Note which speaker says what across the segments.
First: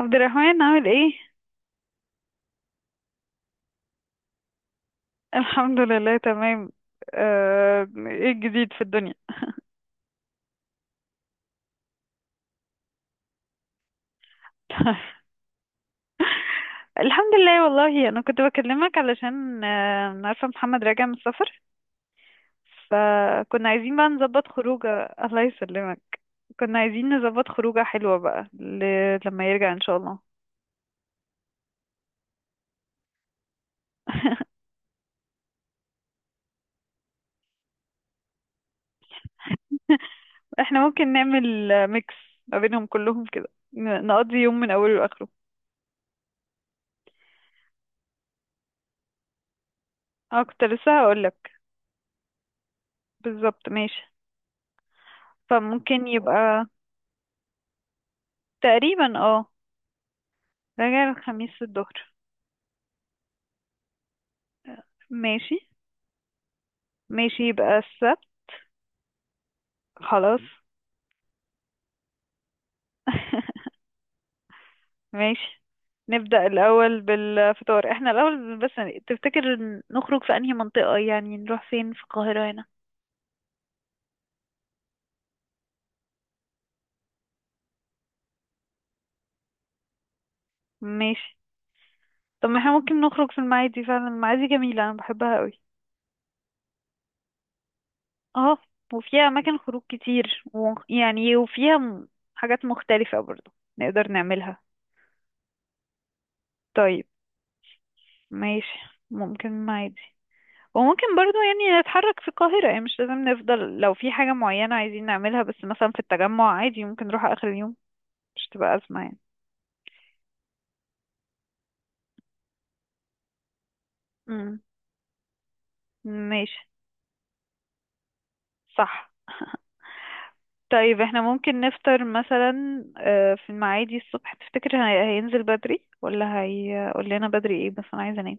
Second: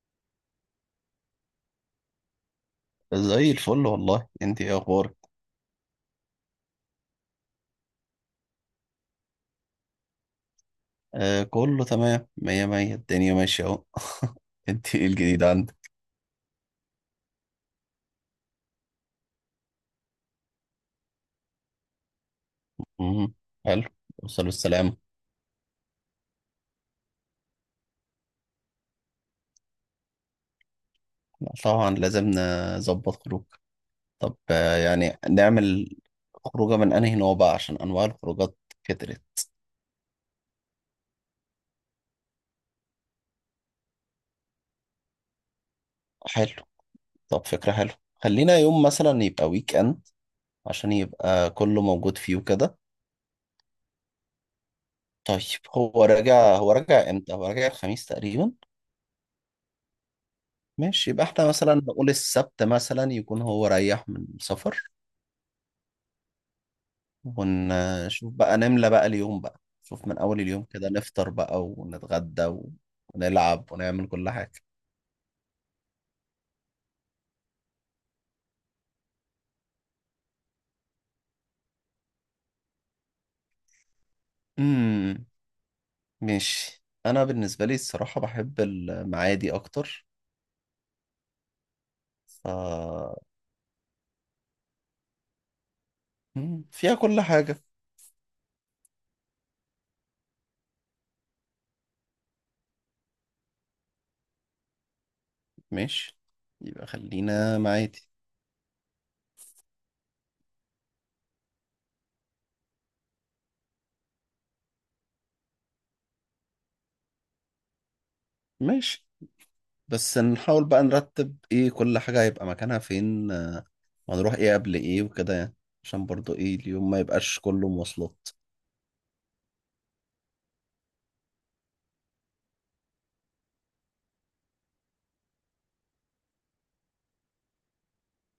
Speaker 1: عبد الرحمن عامل ايه؟
Speaker 2: زي الفل والله. انت ايه اخبارك؟
Speaker 1: الحمد لله تمام. ايه الجديد في الدنيا؟
Speaker 2: آه كله تمام، مية مية، الدنيا ماشية اهو. انت ايه الجديد عندك؟
Speaker 1: الحمد لله، والله انا كنت بكلمك علشان أنا عارفة محمد راجع من السفر،
Speaker 2: مم،
Speaker 1: فكنا
Speaker 2: حلو.
Speaker 1: عايزين بقى نظبط
Speaker 2: وصلوا السلام.
Speaker 1: خروجه. الله يسلمك. كنا عايزين نظبط خروجه حلوة بقى لما يرجع ان شاء الله.
Speaker 2: طبعا لازم نظبط خروج. طب آه يعني نعمل خروجة من انهي نوع بقى، عشان انواع الخروجات كترت.
Speaker 1: احنا ممكن نعمل ميكس ما بينهم كلهم كده، نقضي يوم من اوله لاخره.
Speaker 2: حلو، طب فكرة حلوة. خلينا يوم مثلا يبقى ويك اند،
Speaker 1: اه، كنت
Speaker 2: عشان
Speaker 1: لسه هقولك.
Speaker 2: يبقى كله موجود فيه وكده.
Speaker 1: بالظبط، ماشي.
Speaker 2: طيب، هو
Speaker 1: فممكن
Speaker 2: راجع،
Speaker 1: يبقى.
Speaker 2: هو راجع امتى؟ هو راجع الخميس تقريبا.
Speaker 1: تقريبا، اه. راجع
Speaker 2: ماشي، يبقى احنا
Speaker 1: الخميس
Speaker 2: مثلا نقول
Speaker 1: الظهر.
Speaker 2: السبت مثلا، يكون هو ريح من السفر.
Speaker 1: ماشي، ماشي يبقى السبت.
Speaker 2: ونشوف بقى نملى بقى اليوم بقى، شوف من
Speaker 1: خلاص.
Speaker 2: أول اليوم كده، نفطر بقى ونتغدى ونلعب ونعمل كل حاجة.
Speaker 1: ماشي. نبدأ الأول بالفطار، احنا الأول بس، تفتكر نخرج في أنهي منطقة؟ يعني نروح فين في القاهرة هنا؟
Speaker 2: امم ماشي. أنا بالنسبة لي الصراحة بحب المعادي أكتر.
Speaker 1: ماشي.
Speaker 2: ف
Speaker 1: طب ما احنا ممكن نخرج في المعادي، فعلا المعادي جميلة، أنا بحبها قوي.
Speaker 2: مم، فيها كل حاجة.
Speaker 1: اه، وفيها أماكن خروج كتير يعني وفيها حاجات مختلفة برضو، نقدر نعملها.
Speaker 2: ماشي، يبقى
Speaker 1: طيب،
Speaker 2: خلينا معادي.
Speaker 1: ماشي، ممكن المعادي. وممكن برضو يعني نتحرك في القاهرة، يعني مش لازم نفضل، لو في حاجة معينة عايزين نعملها، بس مثلا في التجمع عادي ممكن نروح آخر اليوم، مش تبقى أزمة
Speaker 2: ماشي،
Speaker 1: يعني.
Speaker 2: بس نحاول بقى نرتب ايه كل حاجة هيبقى مكانها فين، وهنروح ايه
Speaker 1: امم
Speaker 2: قبل ايه وكده يعني، عشان برضو ايه
Speaker 1: ماشي،
Speaker 2: اليوم ما يبقاش كله مواصلات.
Speaker 1: صح، طيب. احنا ممكن نفطر مثلا في المعادي الصبح، تفتكر هينزل بدري ولا هيقول لنا بدري؟ ايه بس انا عايزة انام.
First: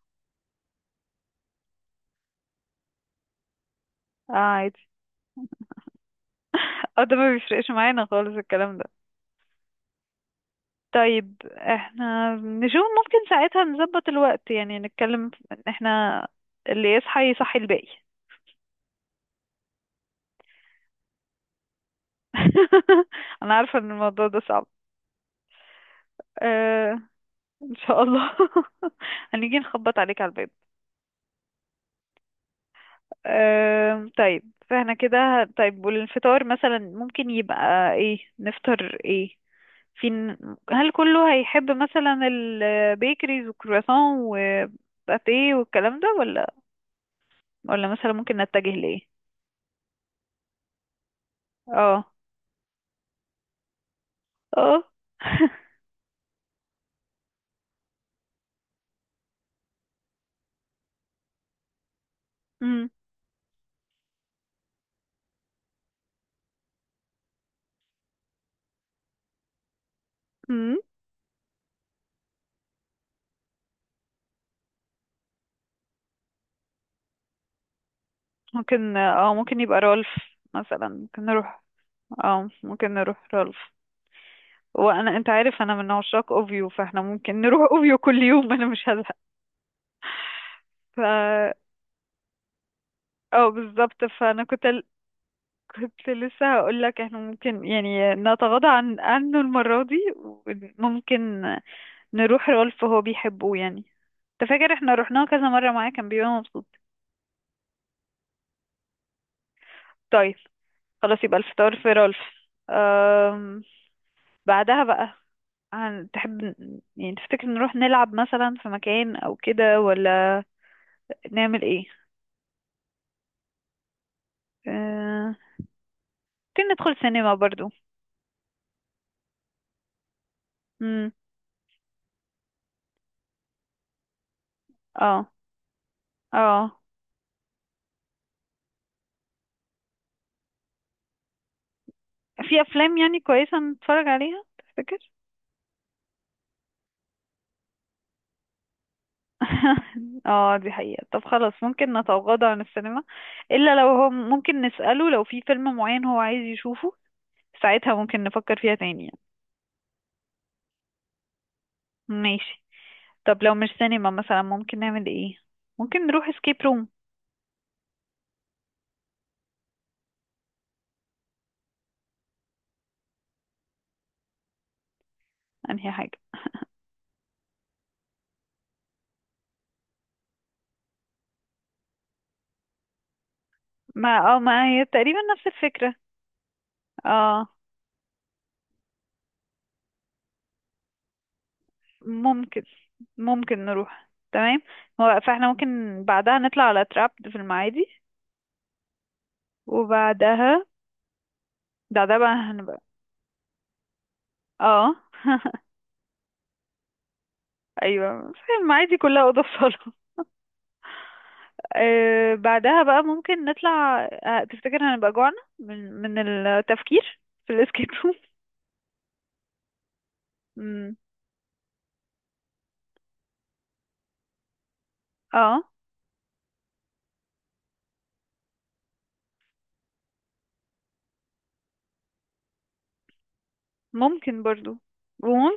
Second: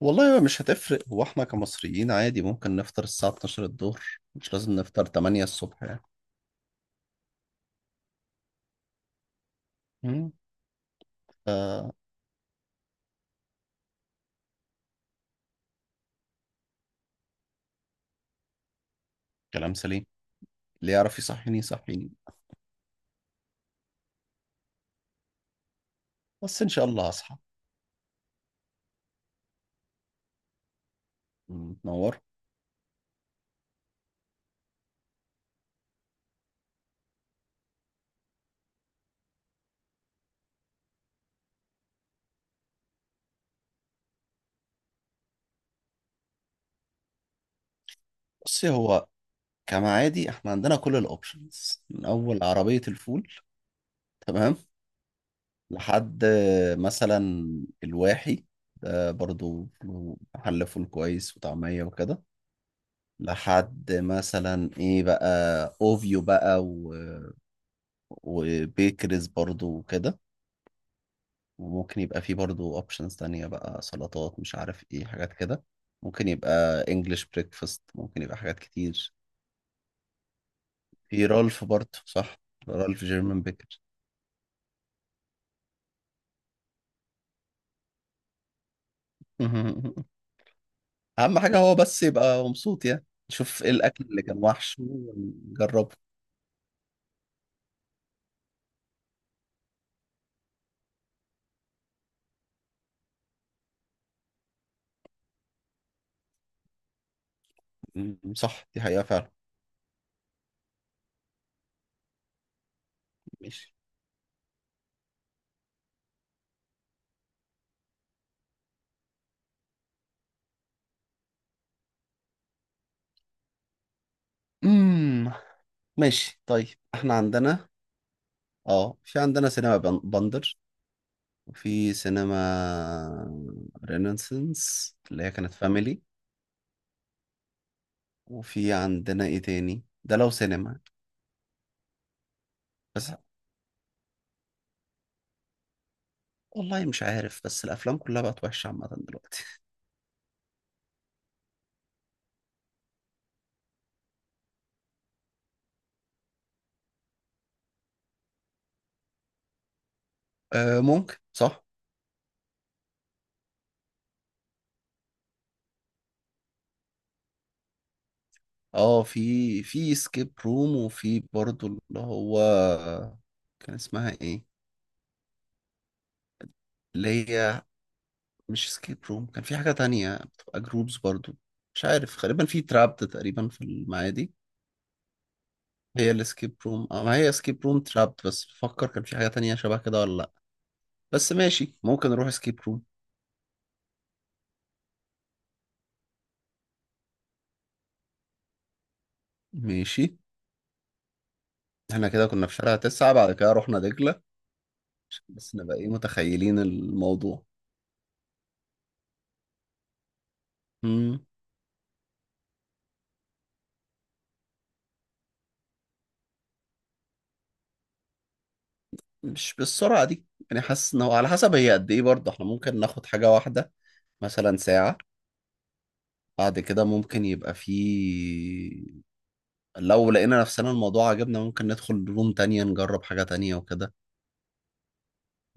Speaker 2: والله هو مش هتفرق، هو احنا كمصريين عادي ممكن نفطر الساعة 12 الظهر،
Speaker 1: اه،
Speaker 2: مش لازم
Speaker 1: عادي.
Speaker 2: نفطر 8 الصبح يعني.
Speaker 1: اه، ده ما بيفرقش معانا خالص الكلام ده.
Speaker 2: مم.
Speaker 1: طيب،
Speaker 2: آه،
Speaker 1: احنا نشوف ممكن ساعتها نظبط الوقت، يعني نتكلم ان احنا اللي يصحى يصحي الباقي.
Speaker 2: كلام سليم، اللي يعرف يصحيني يصحيني،
Speaker 1: انا عارفه ان الموضوع ده صعب،
Speaker 2: بس ان شاء
Speaker 1: أه.
Speaker 2: الله هصحى.
Speaker 1: ان شاء الله. هنيجي نخبط عليك على الباب.
Speaker 2: مم. تنور.
Speaker 1: أه، طيب. فاحنا كده طيب، والفطار مثلا ممكن يبقى ايه، نفطر ايه في؟ هل كله هيحب مثلا البيكريز والكرواسون وباتيه والكلام ده، ولا مثلا ممكن
Speaker 2: بصي
Speaker 1: نتجه لايه؟
Speaker 2: هو كما عادي احنا عندنا كل الاوبشنز، من
Speaker 1: اه،
Speaker 2: اول عربية الفول تمام،
Speaker 1: اه.
Speaker 2: لحد مثلا الواحي، ده برضو له محل فول كويس وطعمية وكده،
Speaker 1: مم.
Speaker 2: لحد مثلا ايه بقى اوفيو بقى وبيكرز برضو وكده.
Speaker 1: مم.
Speaker 2: وممكن يبقى فيه برضو اوبشنز تانية بقى، سلطات مش عارف ايه حاجات كده. ممكن يبقى انجلش بريكفاست، ممكن يبقى حاجات
Speaker 1: ممكن
Speaker 2: كتير.
Speaker 1: اه ممكن يبقى رولف، مثلا، ممكن
Speaker 2: في
Speaker 1: نروح.
Speaker 2: رالف برضو صح،
Speaker 1: اه، ممكن
Speaker 2: رالف
Speaker 1: نروح
Speaker 2: جيرمان
Speaker 1: رولف.
Speaker 2: بيكر.
Speaker 1: وانا، انت عارف، انا من عشاق اوفيو، فاحنا ممكن نروح اوفيو كل يوم، انا مش هزهق. ف
Speaker 2: اهم حاجة هو بس يبقى مبسوط يعني،
Speaker 1: اه،
Speaker 2: شوف ايه
Speaker 1: بالظبط،
Speaker 2: الاكل اللي كان
Speaker 1: فانا كنت
Speaker 2: وحش وجربه.
Speaker 1: كنت لسه هقول لك احنا ممكن يعني نتغاضى عنه المرة دي، وممكن نروح رالف، هو بيحبه يعني. انت فاكر احنا رحناه كذا مرة معاه، كان بيبقى مبسوط.
Speaker 2: صح دي حقيقة فعلا.
Speaker 1: طيب، خلاص، يبقى الفطار في رالف. أم...
Speaker 2: ماشي.
Speaker 1: بعدها بقى، تحب يعني تفتكر نروح نلعب مثلا في مكان او كده، ولا نعمل ايه؟
Speaker 2: امم
Speaker 1: آه،
Speaker 2: ماشي
Speaker 1: ممكن
Speaker 2: طيب.
Speaker 1: ندخل
Speaker 2: احنا
Speaker 1: سينما
Speaker 2: عندنا
Speaker 1: برضو.
Speaker 2: اه في عندنا سينما بندر،
Speaker 1: امم
Speaker 2: وفي سينما رينيسانس اللي هي
Speaker 1: اه،
Speaker 2: كانت فاميلي،
Speaker 1: اه،
Speaker 2: وفي عندنا ايه تاني ده لو سينما.
Speaker 1: في افلام
Speaker 2: بس
Speaker 1: يعني كويسة نتفرج عليها، تفتكر؟
Speaker 2: والله مش عارف، بس الافلام كلها بقت وحشة عامة دلوقتي.
Speaker 1: اه، دي حقيقة. طب خلاص ممكن نتغاضى عن السينما، الا لو هو ممكن نسأله لو في فيلم معين هو عايز يشوفه، ساعتها ممكن نفكر فيها تاني يعني.
Speaker 2: آه ممكن صح.
Speaker 1: ماشي. طب لو مش سينما، مثلا ممكن نعمل ايه؟ ممكن نروح اسكيب روم،
Speaker 2: اه في سكيب روم، وفي برضو اللي هو كان اسمها ايه،
Speaker 1: انهي حاجة؟
Speaker 2: اللي هي مش سكيب روم، كان في حاجة تانية بتبقى جروبز برضو، مش عارف، غالبا في ترابت تقريبا في المعادي.
Speaker 1: ما هي تقريبا نفس الفكرة.
Speaker 2: هي الاسكيب روم، اه ما هي
Speaker 1: اه،
Speaker 2: اسكيب روم ترابت، بس بفكر كان في حاجة تانية شبه كده ولا لأ. بس ماشي ممكن نروح اسكيب
Speaker 1: ممكن
Speaker 2: روم.
Speaker 1: ممكن نروح تمام. هو فاحنا ممكن بعدها نطلع على تراب في المعادي،
Speaker 2: ماشي،
Speaker 1: وبعدها
Speaker 2: احنا
Speaker 1: بعدها
Speaker 2: كده
Speaker 1: بقى
Speaker 2: كنا في شارع
Speaker 1: هنبقى،
Speaker 2: تسعة، بعد كده رحنا دجلة،
Speaker 1: اه.
Speaker 2: عشان بس نبقى ايه متخيلين الموضوع.
Speaker 1: ايوه، في المعادي كلها اوضه وصاله.
Speaker 2: مم.
Speaker 1: بعدها بقى ممكن نطلع، تفتكر هنبقى جوعنا من التفكير في الاسكيب روم؟
Speaker 2: مش بالسرعة دي، يعني حاسس
Speaker 1: مم.
Speaker 2: ان هو على حسب هي قد ايه برضه. احنا ممكن ناخد حاجة واحدة مثلا ساعة،
Speaker 1: اه،
Speaker 2: بعد كده ممكن يبقى في، لو لقينا نفسنا الموضوع عجبنا ممكن ندخل روم تانية نجرب حاجة تانية وكده.
Speaker 1: ممكن برضو،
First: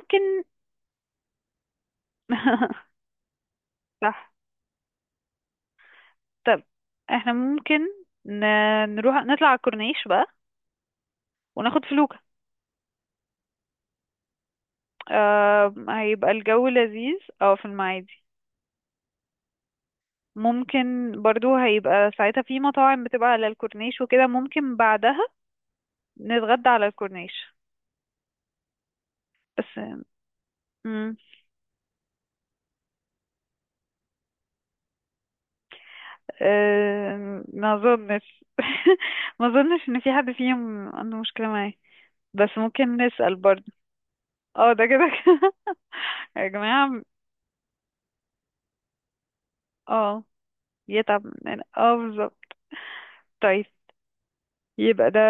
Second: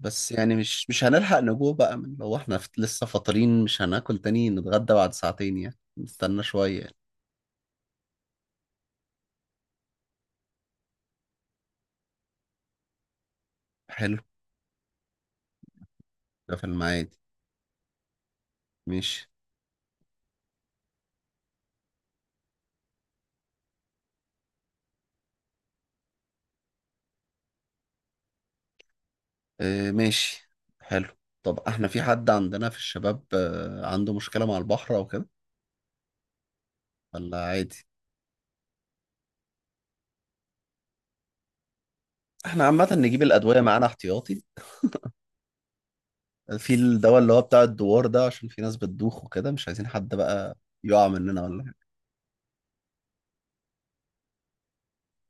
Speaker 2: بس يعني مش هنلحق نجوع بقى، من لو احنا لسه فاطرين، مش هناكل
Speaker 1: صح.
Speaker 2: تاني، نتغدى بعد ساعتين يعني، نستنى
Speaker 1: طب
Speaker 2: شوية يعني.
Speaker 1: احنا ممكن نروح نطلع على الكورنيش بقى وناخد فلوكة.
Speaker 2: حلو.
Speaker 1: هيبقى
Speaker 2: ده في
Speaker 1: الجو لذيذ،
Speaker 2: المعادي.
Speaker 1: اه، في المعادي.
Speaker 2: ماشي.
Speaker 1: ممكن برضو هيبقى ساعتها في مطاعم بتبقى على الكورنيش وكده، ممكن بعدها نتغدى على الكورنيش بس.
Speaker 2: اه ماشي، حلو.
Speaker 1: مم.
Speaker 2: طب احنا في حد عندنا في الشباب، عنده مشكلة مع البحر او كده،
Speaker 1: آه،
Speaker 2: ولا
Speaker 1: ما
Speaker 2: عادي؟
Speaker 1: اظنش. ما اظنش ان في حد فيهم عنده مشكلة معايا، بس
Speaker 2: احنا عامة
Speaker 1: ممكن
Speaker 2: نجيب
Speaker 1: نسأل
Speaker 2: الأدوية
Speaker 1: برضو.
Speaker 2: معانا احتياطي،
Speaker 1: اه، ده كده كده. يا
Speaker 2: في
Speaker 1: جماعة.
Speaker 2: الدواء اللي هو بتاع الدوار ده، عشان في ناس بتدوخ وكده، مش عايزين حد
Speaker 1: اه،
Speaker 2: بقى يقع
Speaker 1: يتعب
Speaker 2: مننا
Speaker 1: مننا،
Speaker 2: ولا.
Speaker 1: اه، بالظبط. طيب، يبقى ده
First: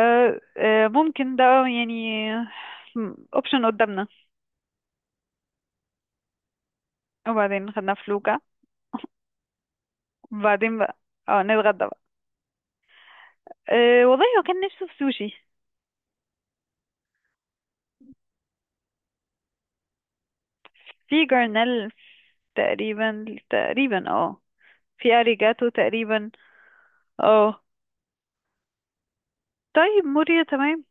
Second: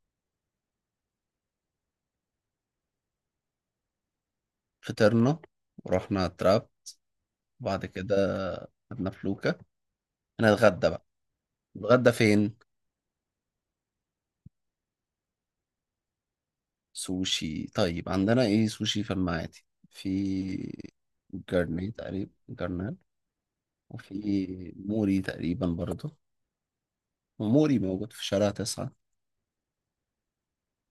Speaker 1: ممكن، ده يعني اوبشن قدامنا.
Speaker 2: فطرنا ورحنا على التراب،
Speaker 1: وبعدين
Speaker 2: وبعد
Speaker 1: خدنا
Speaker 2: كده
Speaker 1: فلوكة.
Speaker 2: خدنا فلوكة،
Speaker 1: وبعدين
Speaker 2: هنتغدى
Speaker 1: بقى،
Speaker 2: بقى.
Speaker 1: اه، نتغدى بقى.
Speaker 2: نتغدى فين؟
Speaker 1: أه، والله هو كان نفسه في سوشي.
Speaker 2: سوشي. طيب عندنا ايه سوشي في المعادي؟ في
Speaker 1: في
Speaker 2: جرني
Speaker 1: جرنال،
Speaker 2: تقريبا، جرنال
Speaker 1: تقريبا. تقريبا، اه.
Speaker 2: وفي
Speaker 1: في
Speaker 2: موري تقريبا
Speaker 1: اريجاتو،
Speaker 2: برضه.
Speaker 1: تقريبا، اه.
Speaker 2: وموري موجود في شارع تسعة.
Speaker 1: طيب، موريا، تمام.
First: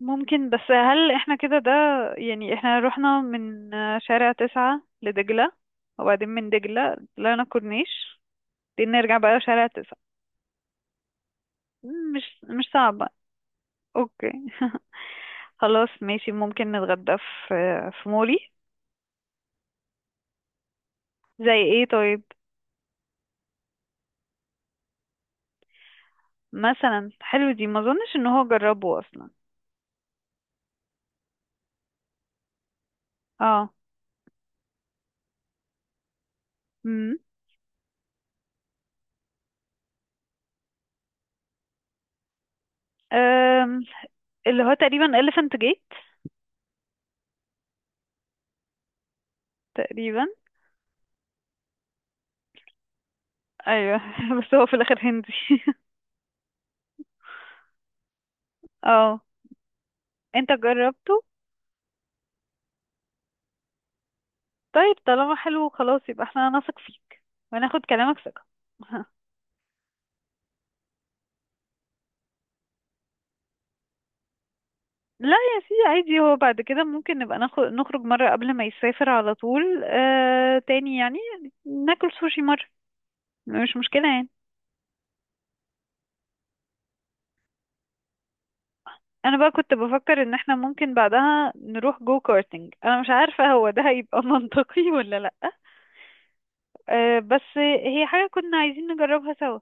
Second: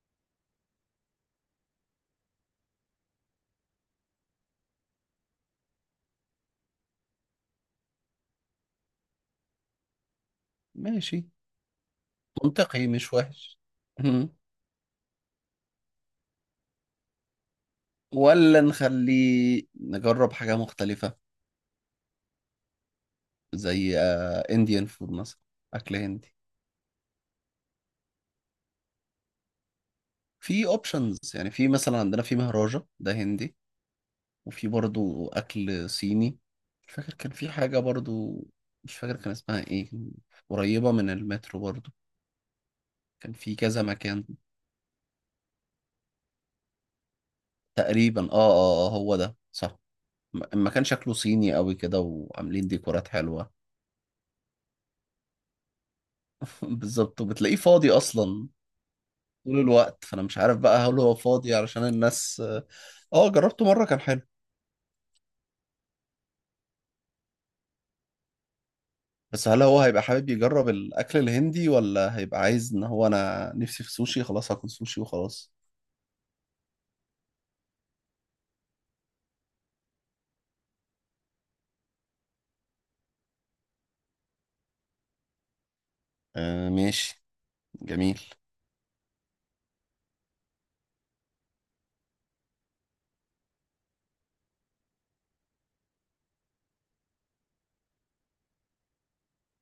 Speaker 1: ممكن، بس هل احنا كده ده؟ يعني احنا رحنا من شارع تسعة لدجلة، وبعدين من دجلة طلعنا كورنيش، بعدين نرجع بقى شارع تسعة،
Speaker 2: ماشي
Speaker 1: مش
Speaker 2: منطقي
Speaker 1: صعبة.
Speaker 2: مش وحش.
Speaker 1: اوكي.
Speaker 2: مم.
Speaker 1: خلاص، ماشي، ممكن نتغدى في في مولي.
Speaker 2: ولا نخليه نجرب حاجة مختلفة،
Speaker 1: زي ايه، طيب؟
Speaker 2: زي انديان فود مثلا، أكل هندي.
Speaker 1: مثلا حلو، دي ما اظنش ان هو جربه اصلا.
Speaker 2: في اوبشنز يعني، في مثلا عندنا في مهراجة ده هندي،
Speaker 1: اه،
Speaker 2: وفي برضو أكل صيني. مش فاكر
Speaker 1: امم
Speaker 2: كان في حاجة برضو، مش فاكر كان اسمها ايه، قريبة من المترو برضو، كان في كذا
Speaker 1: أم،
Speaker 2: مكان.
Speaker 1: اللي هو تقريبا elephant gate،
Speaker 2: تقريبا اه اه اه هو ده صح.
Speaker 1: تقريبا.
Speaker 2: المكان شكله صيني قوي كده، وعاملين ديكورات حلوة.
Speaker 1: ايوه بس هو في الاخر هندي.
Speaker 2: بالظبط، وبتلاقيه فاضي أصلا
Speaker 1: اه،
Speaker 2: طول الوقت، فأنا مش
Speaker 1: انت
Speaker 2: عارف بقى هل هو
Speaker 1: جربته؟
Speaker 2: فاضي علشان الناس. اه جربته مرة كان حلو.
Speaker 1: طيب، طالما حلو، خلاص يبقى احنا نثق فيك وناخد كلامك ثقة.
Speaker 2: بس هل هو هيبقى حابب يجرب الأكل الهندي، ولا هيبقى عايز إن هو أنا نفسي في سوشي خلاص هاكل سوشي
Speaker 1: لا
Speaker 2: وخلاص؟
Speaker 1: يا سيدي، عادي، هو بعد كده ممكن نبقى ناخد، نخرج مرة قبل ما يسافر على طول تاني يعني، ناكل سوشي مرة، مش مشكلة يعني.
Speaker 2: آه ماشي، جميل.
Speaker 1: انا بقى كنت بفكر ان احنا ممكن بعدها نروح جو كارتينج، انا مش عارفة هو ده هيبقى منطقي ولا لا. أه، بس هي حاجة كنا عايزين نجربها سوا.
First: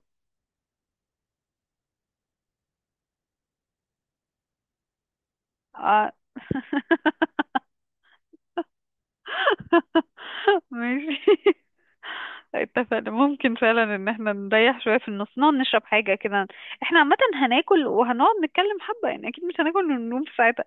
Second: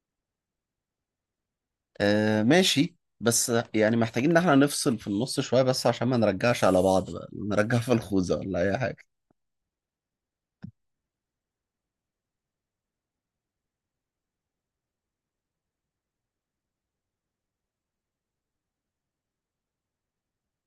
Speaker 2: آه ماشي، بس يعني محتاجين ان احنا نفصل في النص شوية، بس عشان
Speaker 1: آه.
Speaker 2: ما نرجعش على بعض بقى، نرجع في الخوذة ولا اي حاجة.
Speaker 1: ماشي، اتفقنا. ممكن فعلا ان احنا نريح شوية في النص، نقعد نشرب حاجة كده، احنا عامة هناكل وهنقعد نتكلم حبة يعني، اكيد مش هناكل وننوم في ساعتها.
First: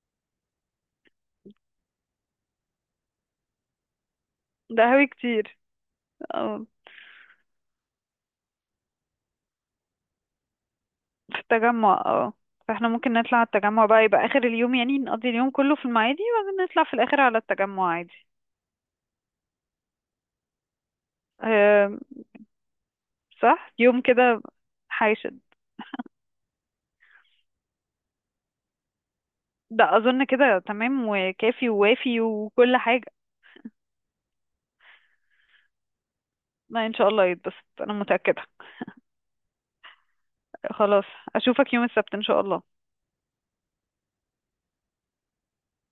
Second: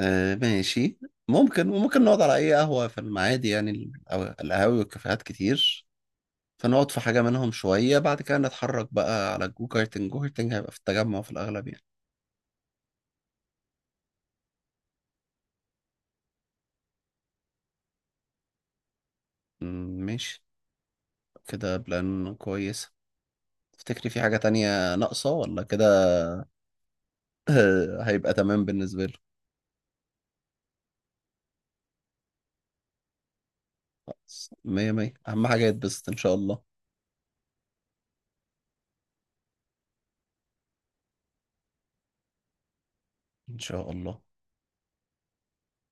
Speaker 2: آه ماشي ممكن. وممكن نقعد على اي قهوة في المعادي يعني، أو القهاوي
Speaker 1: ده هوي
Speaker 2: والكافيهات
Speaker 1: كتير.
Speaker 2: كتير.
Speaker 1: آه.
Speaker 2: فنقعد في حاجة منهم شوية، بعد كده نتحرك بقى على الجو كارتنج. جو كارتنج هيبقى في التجمع في
Speaker 1: في
Speaker 2: الأغلب يعني.
Speaker 1: التجمع، اه. فاحنا ممكن نطلع على التجمع بقى، يبقى اخر اليوم يعني، نقضي اليوم كله في المعادي وبعدين نطلع في الاخر على التجمع عادي.
Speaker 2: مم، ماشي. كده
Speaker 1: أه،
Speaker 2: بلان كويس.
Speaker 1: صح، يوم
Speaker 2: تفتكري في حاجة
Speaker 1: كده.
Speaker 2: تانية ناقصة
Speaker 1: حيشد.
Speaker 2: ولا كده؟ هيبقى تمام بالنسبة له.
Speaker 1: ده اظن كده تمام وكافي ووافي وكل حاجة.
Speaker 2: خلاص مية مية، أهم حاجة يتبسط إن شاء الله.
Speaker 1: ما ان شاء الله يتبسط، انا متأكدة. خلاص، اشوفك يوم السبت ان شاء الله.
Speaker 2: إن شاء الله.